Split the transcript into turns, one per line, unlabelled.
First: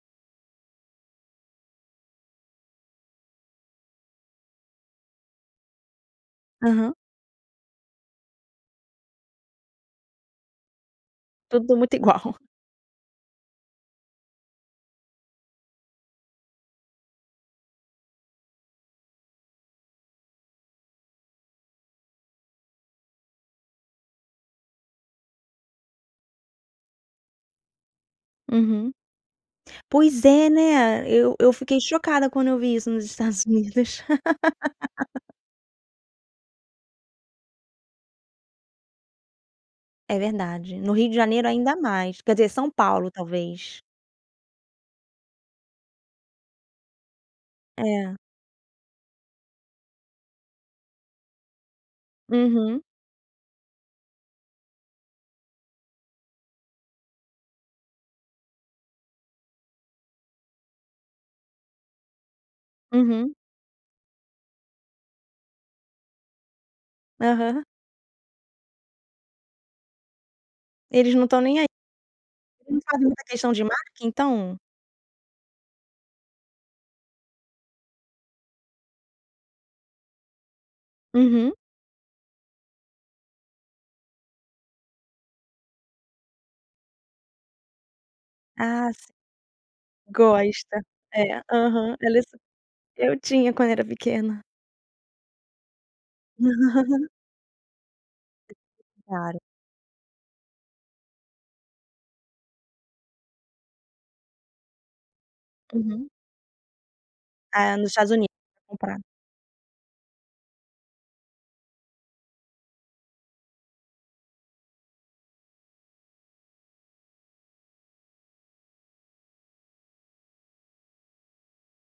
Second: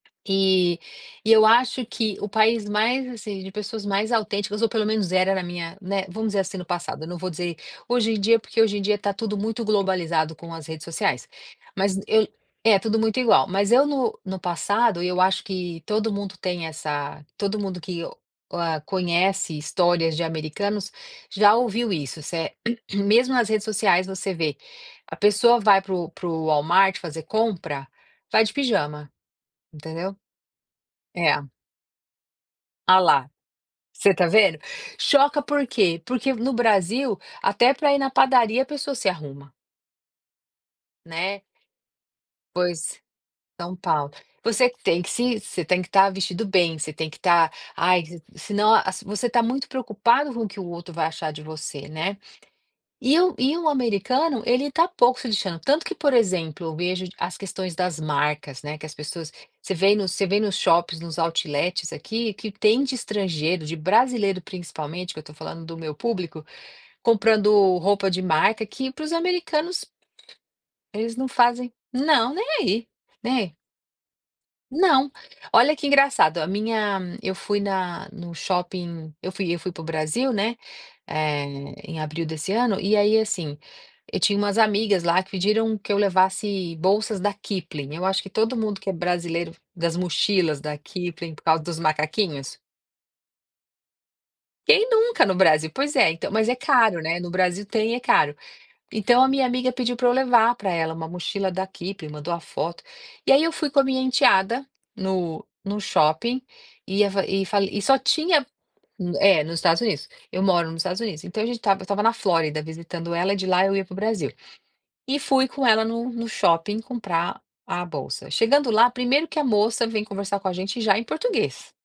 Eh, e eu acho que, o país mais, assim, de pessoas mais autênticas, ou pelo menos era na minha né, vamos dizer, assim, no
Aham.
passado. Não vou dizer: "Hoje em dia", porque hoje em dia tá tudo muito globalizado com as redes sociais,
Tudo muito
mas eu
igual.
É tudo muito igual, mas eu no no passado, eu acho que todo mundo tem essa todo mundo que o a conhece histórias de americanos já ouviu, isso, se é mesmo nas redes sociais você vê, a pessoa vai para o para o Walmart fazer compra, vai de
Uhum.
pijama, entendeu?
Pois, é, né? Eu
É.
eu fiquei chocada quando eu vi isso
Olha
nos
lá,
Estados Unidos.
você tá vendo, choca por quê? Porque no Brasil, até pra ir na padaria a pessoa se arruma
É verdade, no Rio de
Né?
Janeiro ainda mais quer dizer São
Pois,
Paulo
São
talvez.
Paulo. Você tem que se você tem que tá vestido bem, você tem que tá: "Ai",
É.
se não a você tá muito preocupado com o que o outro vai achar de você, né,
Uhum.
e o e o americano ele tá pouco se lixando. Tanto que por exemplo, eu vejo as questões das marcas, né, que as pessoas você vem no você vem nos shoppings, nos outlets aqui, que tem de
Uhum.
estrangeiro, de brasileiro principalmente, que eu tô falando do meu público, comprando
Aham.
roupa de marca. Que para os americanos, eles
Eles não
não
estão nem aí,
fazem não, nem
eles não
aí,
fazem muita
nem
questão
a
de marca então?
Não. Olha que engraçado, a minha eu fui na no shopping, eu fui eu fui para o Brasil, né, eh,
Uhum.
em abril desse ano e aí, assim, eu tinha umas amigas, lá, que pediram que eu levasse bolsas da Kipplin, eu acho, que todo mundo que
Ah,
é
si
brasileiro das mochilas da
Gosta,
Kipplin
é,
por causa dos
aham, ela é su
macaquinhos?
eu tinha quando era pequena.
Quem nunca no Brasil? Pois é, então, mas é caro, né, no Brasil tem, e é caro. Então, a
Claro.
minha amiga pediu pra eu levar pra ela uma mochila da Kipping, mandou a foto. E, aí, eu fui com a minha enteada, no no
Uhum.
shopping e a fa e fa
É,
e
nos
só
Estados Unidos
tinha
pra comprar.
É, nos Estados Unidos, eu moro nos Estados Unidos, então, a gente estava estava na Flórida visitando ela, e de lá eu ia para o Brasil e fui com ela no no shopping comprar a bolsa. Chegando lá, primeiro que a moça vem conversar com a gente já em português.